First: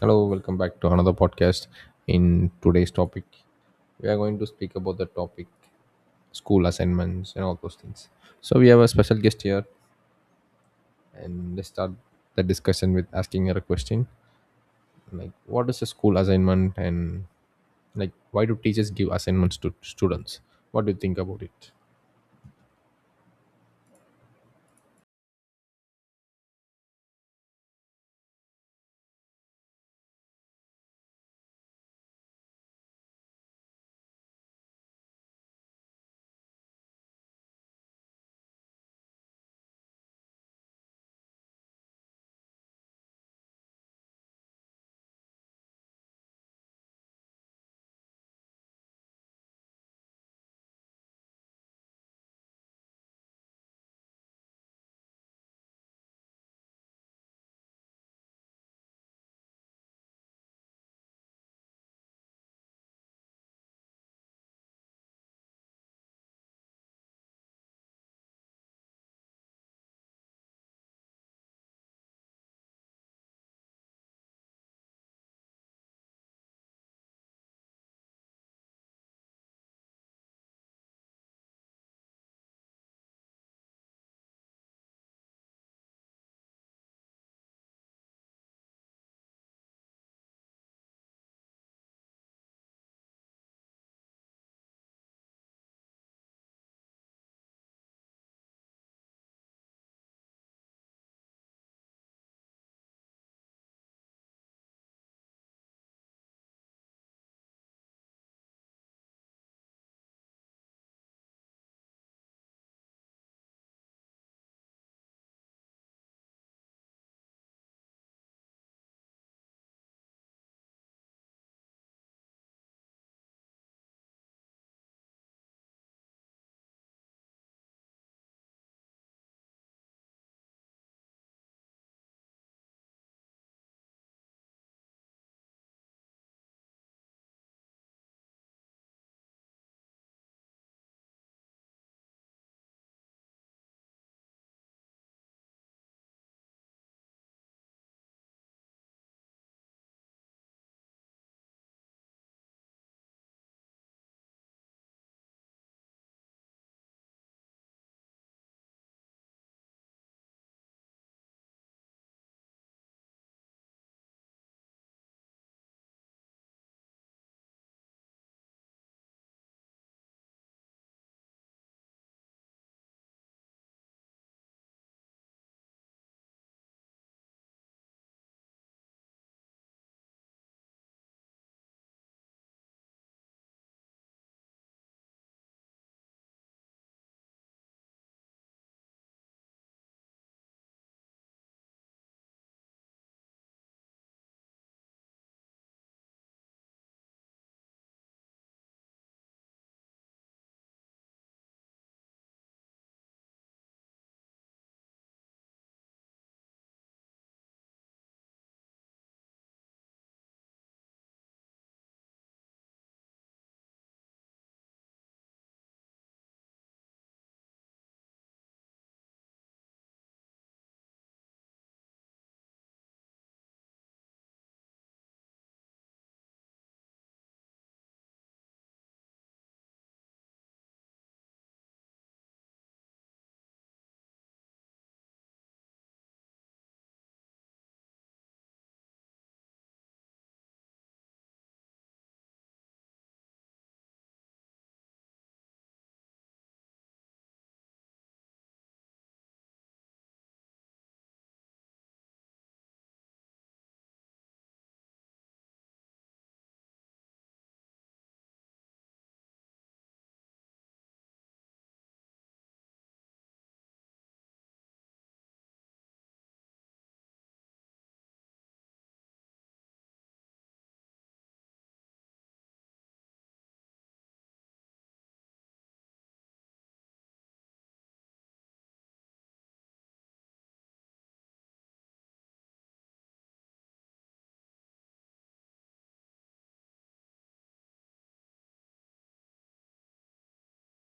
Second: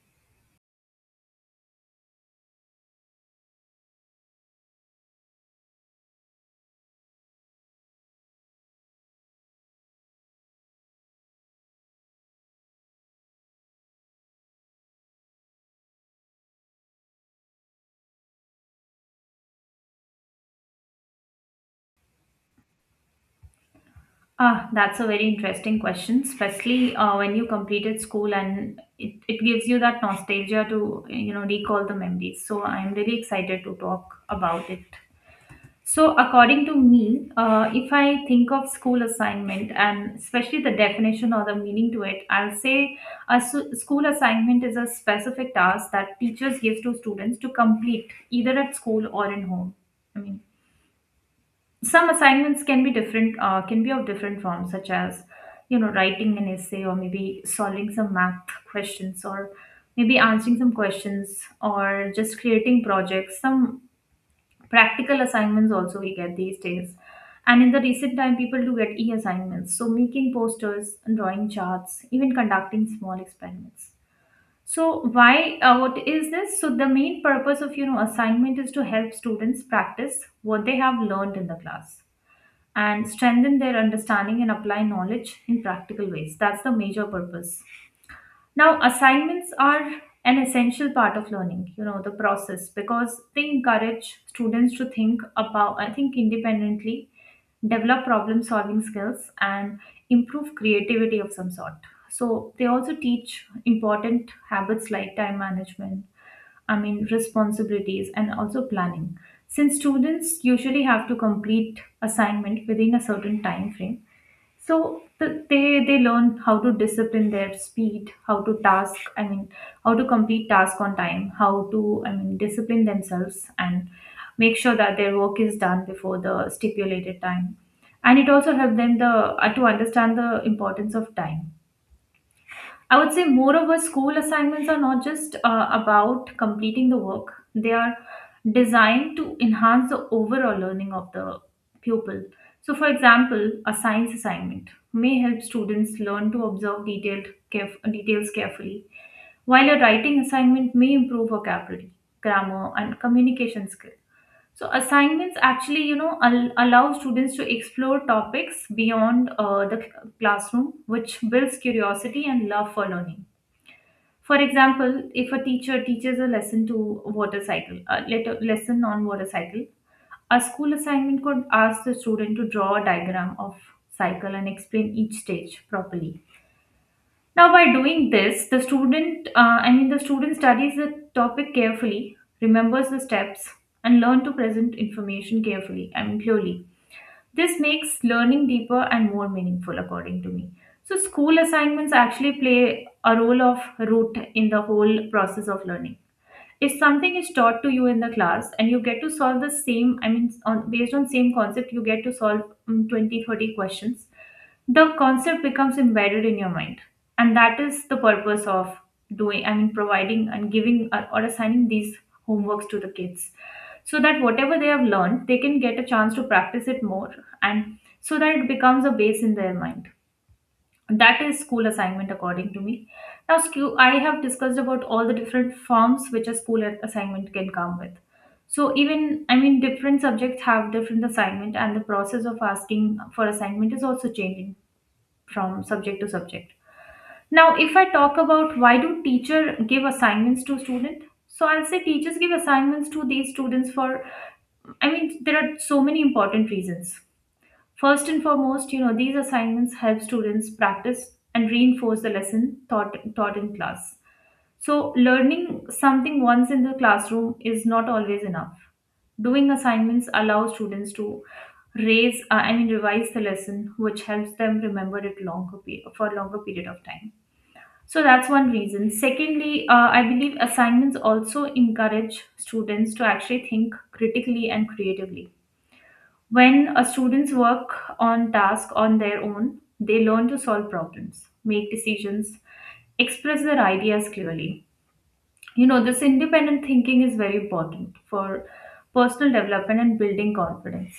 Hello, welcome back to another podcast. In today's topic, we are going to speak about the topic school assignments and all those things. So we have a special guest here, and let's start the discussion with asking her a question like, what is a school assignment, and like, why do teachers give assignments to students? What do you think about it? That's a very interesting question, especially when you completed school and it gives you that nostalgia to, you know, recall the memories. So I'm really excited to talk about it. So according to me, if I think of school assignment and especially the definition or the meaning to it, I'll say school assignment is a specific task that teachers give to students to complete either at school or in home. I mean, some assignments can be different can be of different forms such as you know writing an essay or maybe solving some math questions or maybe answering some questions or just creating projects, some practical assignments also we get these days. And in the recent time people do get e assignments, so making posters and drawing charts, even conducting small experiments. So why what is this? So the main purpose of, you know, assignment is to help students practice what they have learned in the class and strengthen their understanding and apply knowledge in practical ways. That's the major purpose. Now, assignments are an essential part of learning, you know, the process, because they encourage students to think about, I think, independently, develop problem solving skills, and improve creativity of some sort. So, they also teach important habits like time management, I mean, responsibilities and also planning. Since students usually have to complete assignment within a certain time frame, so they learn how to discipline their speed, how to task. I mean, how to complete task on time, how to, I mean, discipline themselves and make sure that their work is done before the stipulated time. And it also helps them the to understand the importance of time, I would say. Moreover, school assignments are not just about completing the work, they are designed to enhance the overall learning of the pupil. So, for example, a science assignment may help students learn to observe details carefully, while a writing assignment may improve vocabulary, grammar, and communication skills. So assignments actually, you know, allow students to explore topics beyond the classroom, which builds curiosity and love for learning. For example, if a teacher teaches a lesson to water cycle, lesson on water cycle, a school assignment could ask the student to draw a diagram of cycle and explain each stage properly. Now, by doing this, the student studies the topic carefully, remembers the steps, and learn to present information carefully and clearly. This makes learning deeper and more meaningful, according to me. So, school assignments actually play a role of root in the whole process of learning. If something is taught to you in the class and you get to solve the same, I mean, on based on same concept, you get to solve 20 30 questions, the concept becomes embedded in your mind, and that is the purpose of doing, I mean, providing and giving or assigning these homeworks to the kids, so that whatever they have learned they can get a chance to practice it more, and so that it becomes a base in their mind. That is school assignment according to me. Now, I have discussed about all the different forms which assignment can come with. So even, I mean, different subjects have different assignment and the process of asking for assignment is also changing from subject to subject. Now if I talk about why do teacher give assignments to student, so I'll say teachers give assignments to these students for, I mean, there are so many important reasons. First and foremost, you know, these assignments help students practice and reinforce the lesson taught in class. So, learning something once in the classroom is not always enough. Doing assignments allow students to revise the lesson, which helps them remember it for a longer period of time. So that's one reason. Secondly, I believe assignments also encourage students to actually think critically and creatively. When a students work on task on their own, they learn to solve problems, make decisions, express their ideas clearly. You know, this independent thinking is very important for personal development and building confidence.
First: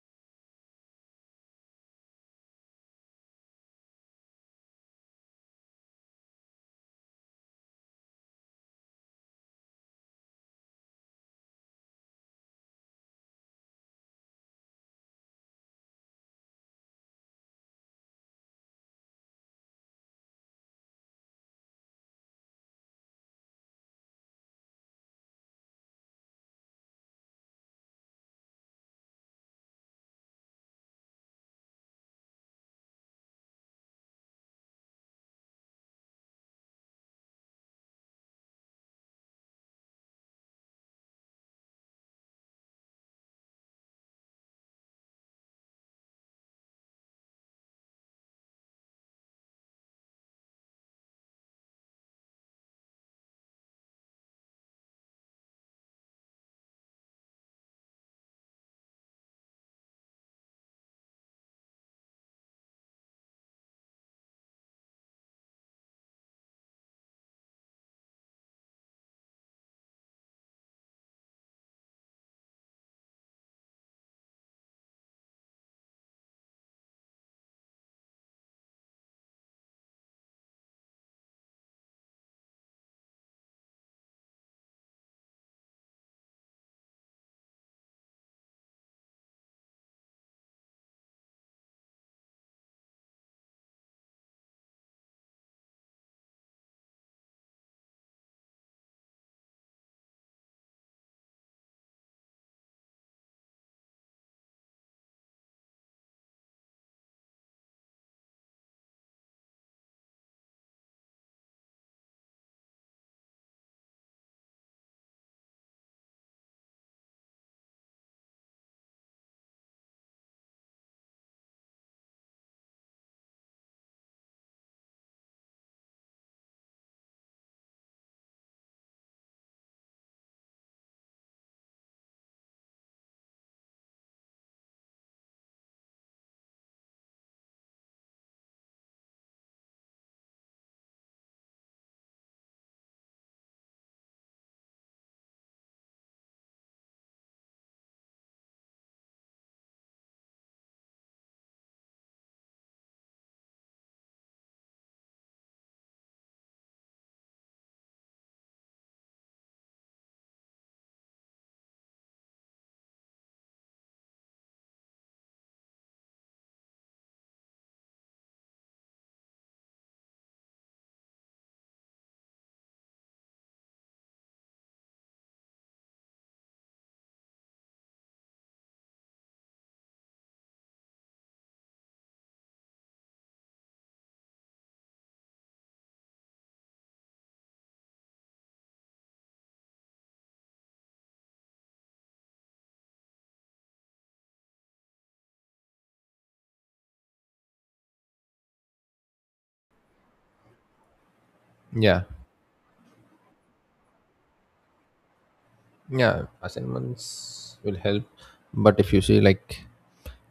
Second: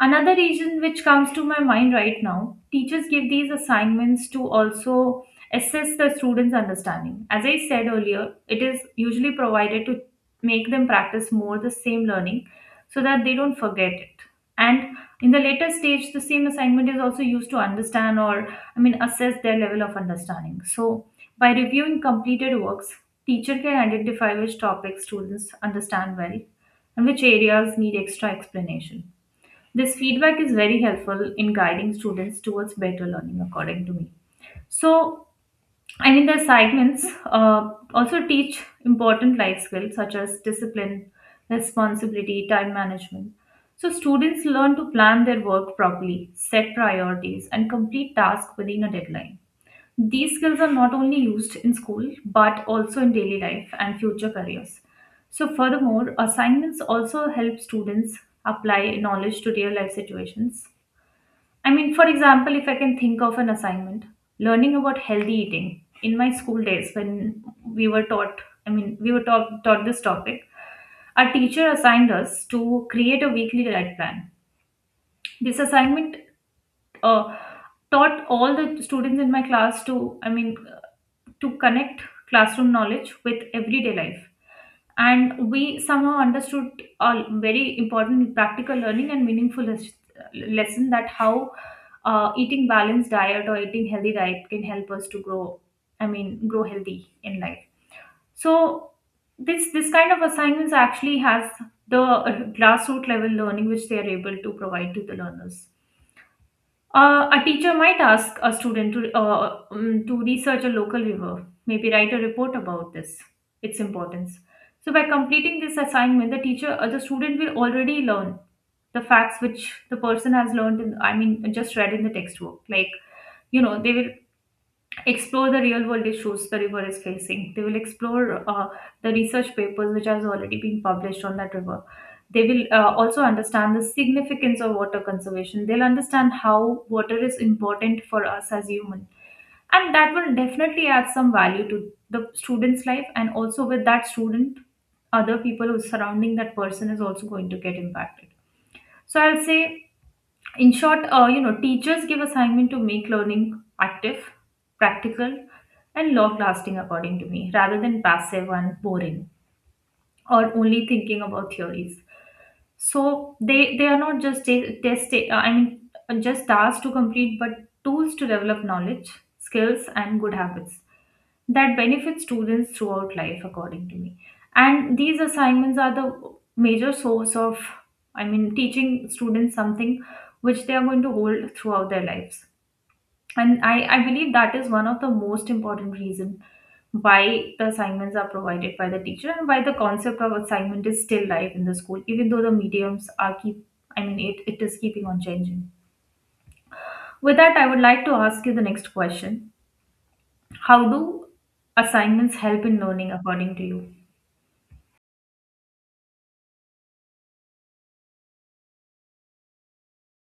Another reason which comes to my mind right now, teachers give these assignments to also assess the students' understanding. As I said earlier, it is usually provided to make them practice more the same learning so that they don't forget it, and in the later stage the same assignment is also used to understand or, I mean, assess their level of understanding. So by reviewing completed works, teacher can identify which topics students understand well and which areas need extra explanation. This feedback is very helpful in guiding students towards better learning according to me. So, and in the assignments, also teach important life skills such as discipline, responsibility, time management. So students learn to plan their work properly, set priorities, and complete tasks within a deadline. These skills are not only used in school but also in daily life and future careers. So, furthermore, assignments also help students apply knowledge to real life situations. I mean, for example, if I can think of an assignment, learning about healthy eating in my school days, when we were taught, I mean, we were taught, taught this topic, our teacher assigned us to create a weekly diet plan. This assignment uh, taught all the students in my class to, I mean, to connect classroom knowledge with everyday life. And we somehow understood a very important practical learning and meaningful lesson, that how eating balanced diet or eating healthy diet can help us to grow, I mean, grow healthy in life. So this kind of assignments actually has the grassroots level learning which they are able to provide to the learners. A teacher might ask a student to research a local river, maybe write a report about this, its importance. So by completing this assignment, the teacher or the student will already learn the facts which the person has learned in, I mean, just read in the textbook. Like, you know, they will explore the real world issues the river is facing. They will explore the research papers which has already been published on that river. They will also understand the significance of water conservation. They'll understand how water is important for us as human, and that will definitely add some value to the student's life. And also with that student, other people who surrounding that person is also going to get impacted. So I'll say in short, you know, teachers give assignment to make learning active, practical, and long lasting according to me, rather than passive and boring or only thinking about theories. So they are not just I mean, just tasks to complete, but tools to develop knowledge, skills, and good habits that benefits students throughout life according to me. And these assignments are the major source of, I mean, teaching students something which they are going to hold throughout their lives. And I believe that is one of the most important reason why the assignments are provided by the teacher and why the concept of assignment is still live in the school, even though the mediums are keep, I mean, it is keeping on changing. With that I would like to ask you the next question: how do Yeah. assignments help in learning according to you? Yeah, assignments will help, but if you see like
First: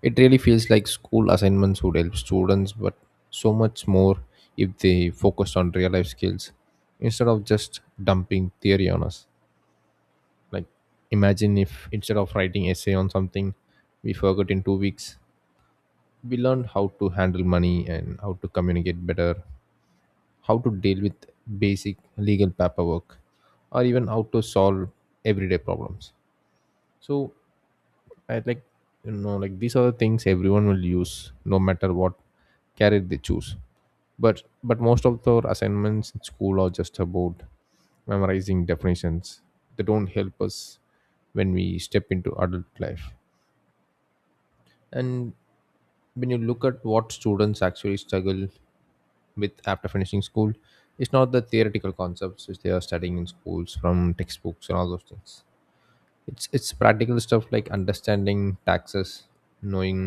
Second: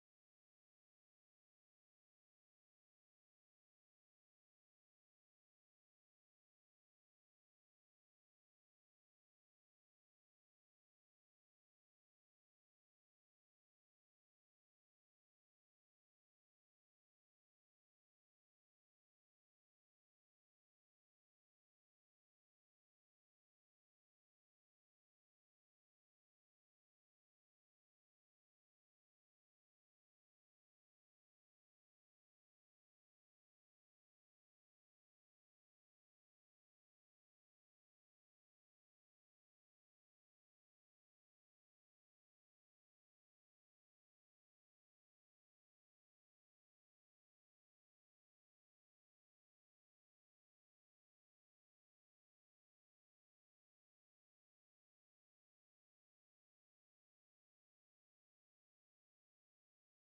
it really feels like school assignments would help students, but so much more if they focused on real life skills instead of just dumping theory on us. Like imagine if instead of writing essay on something we forgot in 2 weeks, we learned how to handle money and how to communicate better, how to deal with basic legal paperwork, or even how to solve everyday problems. So I like, you know, like these are the things everyone will use no matter what career they choose. But most of the assignments in school are just about memorizing definitions. They don't help us when we step into adult life. And when you look at what students actually struggle with after finishing school, it's not the theoretical concepts which they are studying in schools from textbooks and all those things. It's practical stuff like understanding taxes, knowing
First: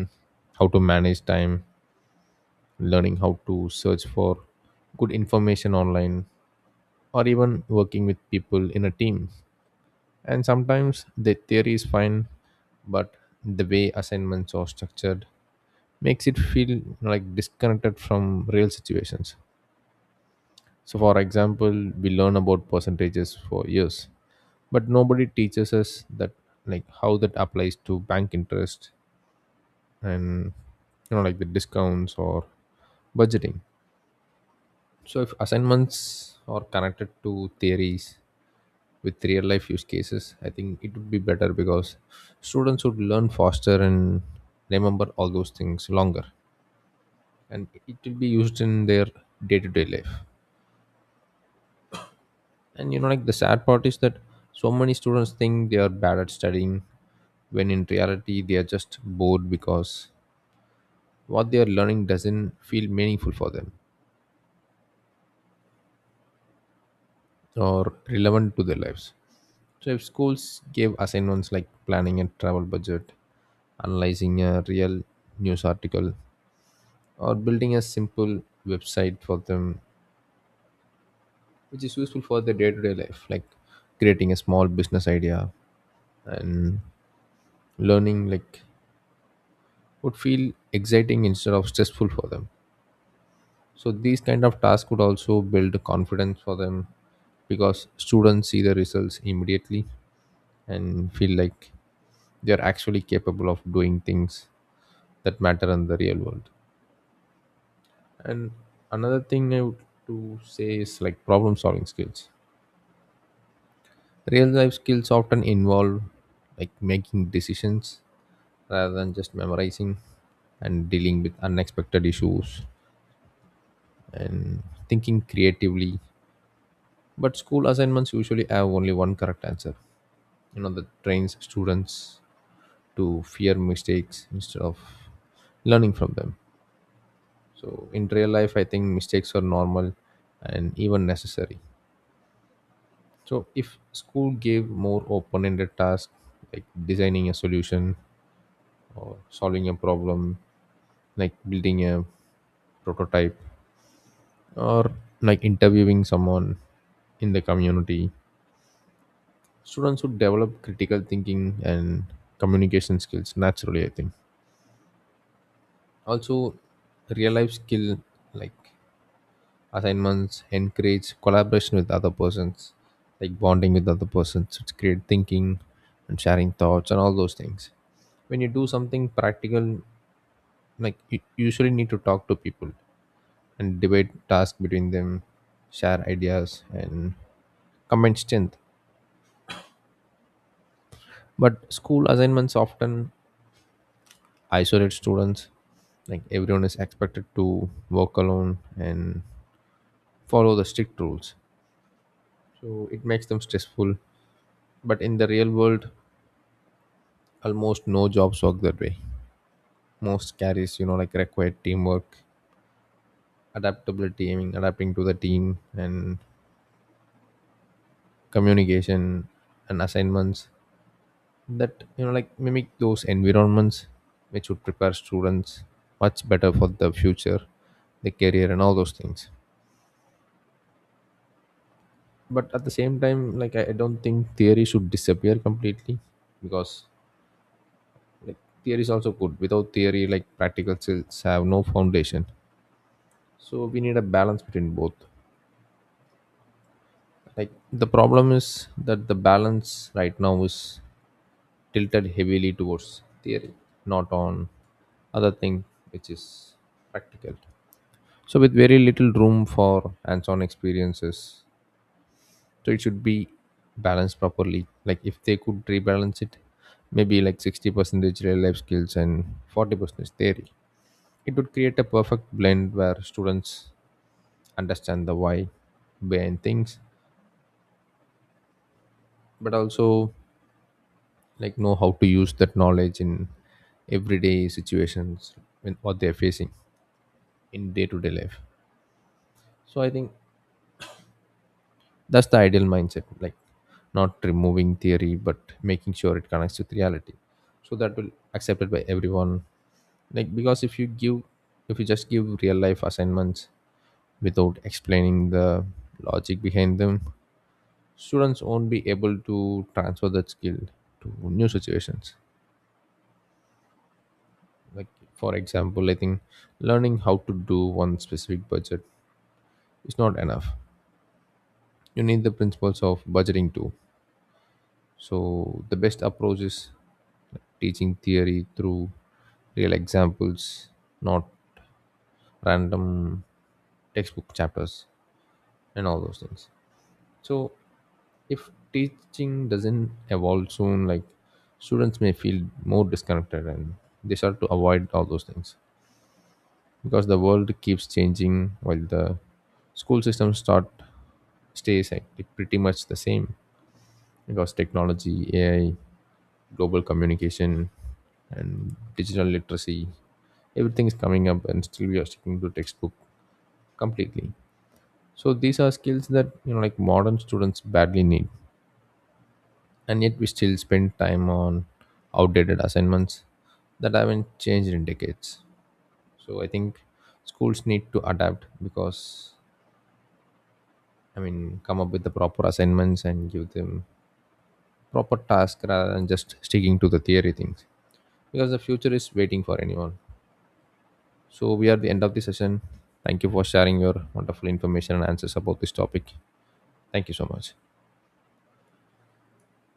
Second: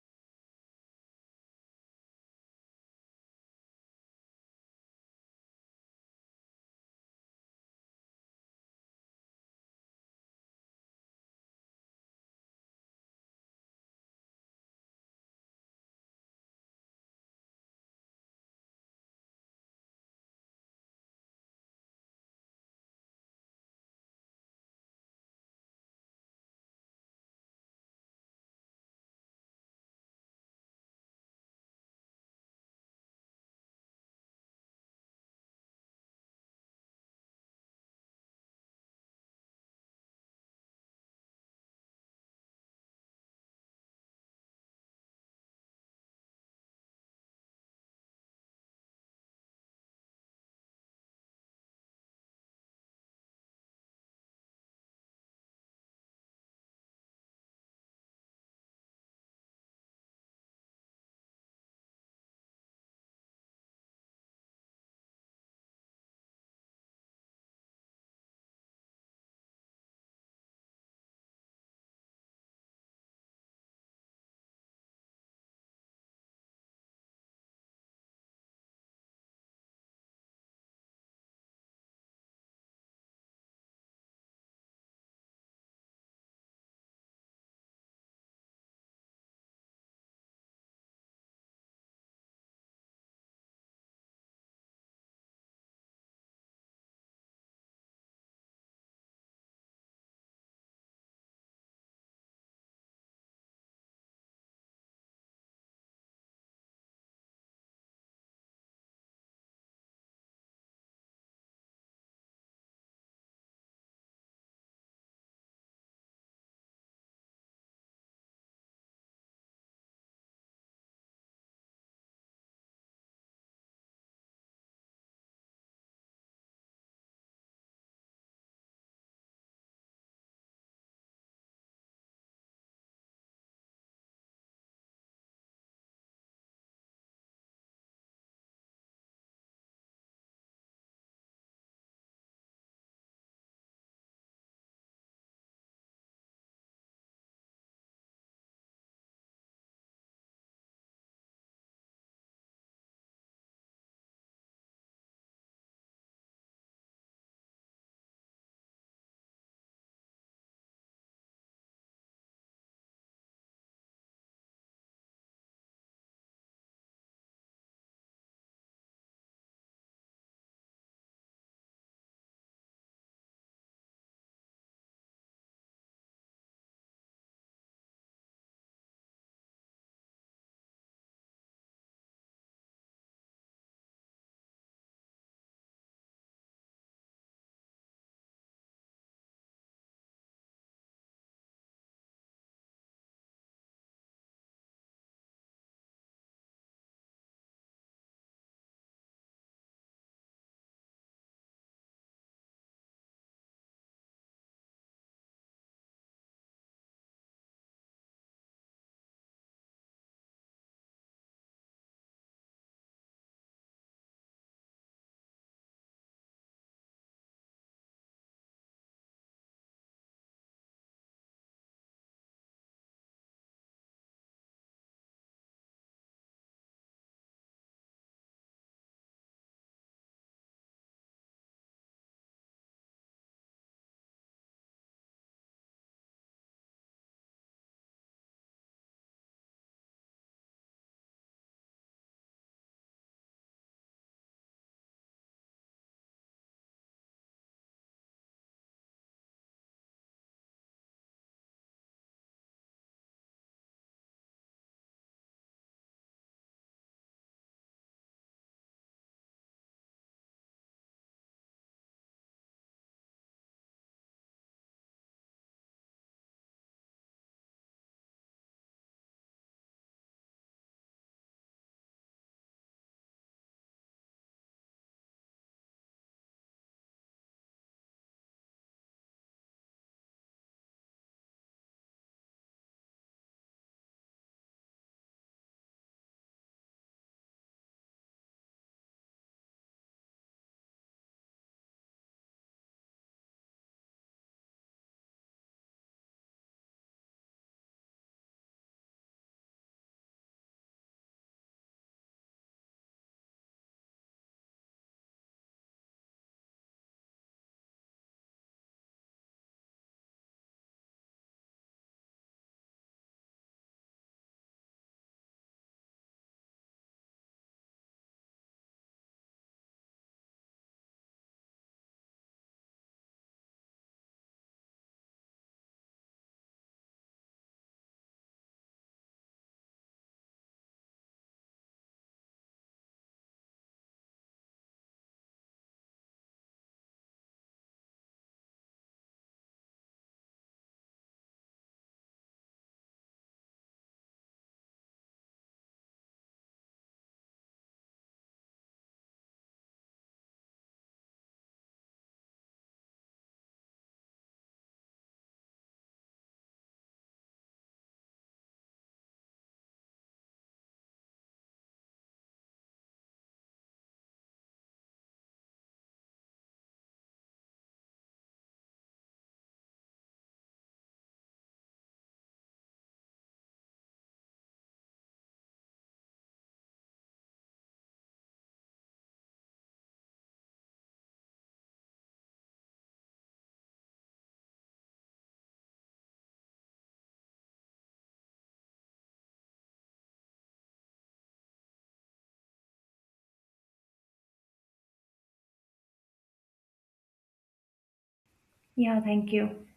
how to manage time, learning how to search for good information online, or even working with people in a team. And sometimes the theory is fine, but the way assignments are structured makes it feel like disconnected from real situations. So for example, we learn about percentages for years, but nobody teaches us that, like, how that applies to bank interest and, you know, like the discounts or budgeting. So if assignments are connected to theories with real life use cases, I think it would be better because students would learn faster and remember all those things longer, and it will be used in their day-to-day life. And you know, like the sad part is that so many students think they are bad at studying when in reality they are just bored because what they are learning doesn't feel meaningful for them or relevant to their lives. So if schools gave assignments like planning a travel budget, analyzing a real news article, or building a simple website for them, which is useful for their day-to-day life, like creating a small business idea and learning, like, would feel exciting instead of stressful for them. So these kind of tasks could also build confidence for them because students see the results immediately and feel like they're actually capable of doing things that matter in the real world. And another thing I would to say is like problem solving skills. Real life skills often involve like making decisions rather than just memorizing, and dealing with unexpected issues and thinking creatively. But school assignments usually have only one correct answer. You know, that trains students to fear mistakes instead of learning from them. So in real life, I think mistakes are normal and even necessary. So if school gave more open-ended tasks like designing a solution or solving a problem, like building a prototype or like interviewing someone in the community, students would develop critical thinking and communication skills naturally, I think. Also real life skill like assignments encourage collaboration with other persons, like bonding with other persons, it's great thinking and sharing thoughts and all those things. When you do something practical, like you usually need to talk to people and debate tasks between them, share ideas and combine strength. But school assignments often isolate students, like everyone is expected to work alone and follow the strict rules, so it makes them stressful. But in the real world, almost no jobs work that way. Most carries, you know, like require teamwork, adaptability, I mean, adapting to the team and communication, and assignments that, you know, like mimic those environments which would prepare students much better for the future, the career, and all those things. But at the same time, like, I don't think theory should disappear completely because, like, theory is also good. Without theory, like, practical skills have no foundation. So we need a balance between both. Like the problem is that the balance right now is tilted heavily towards theory, not on other thing which is practical, so with very little room for hands-on experiences. So it should be balanced properly, like if they could rebalance it, maybe like 60% real life skills and 40% theory, it would create a perfect blend where students understand the why behind things, but also like know how to use that knowledge in everyday situations, in what they're facing in day-to-day life. So I think that's the ideal mindset, like not removing theory but making sure it connects with reality, so that will accepted by everyone. Like because if you just give real life assignments without explaining the logic behind them, students won't be able to transfer that skill to new situations. Like for example, I think learning how to do one specific budget is not enough. You need the principles of budgeting too. So the best approach is teaching theory through real examples, not random textbook chapters and all those things. So if teaching doesn't evolve soon, like students may feel more disconnected and they start to avoid all those things because the world keeps changing while the school system start stays like pretty much the same. Because technology, AI, global communication, and digital literacy, everything is coming up and still we are sticking to textbook completely. So these are skills that, you know, like modern students badly need, and yet we still spend time on outdated assignments that haven't changed in decades. So I think schools need to adapt because, I mean, come up with the proper assignments and give them proper tasks rather than just sticking to the theory things, because the future is waiting for anyone. So, we are the end of the session. Thank you for sharing your wonderful information and answers about this topic. Thank you so much. Yeah, thank you.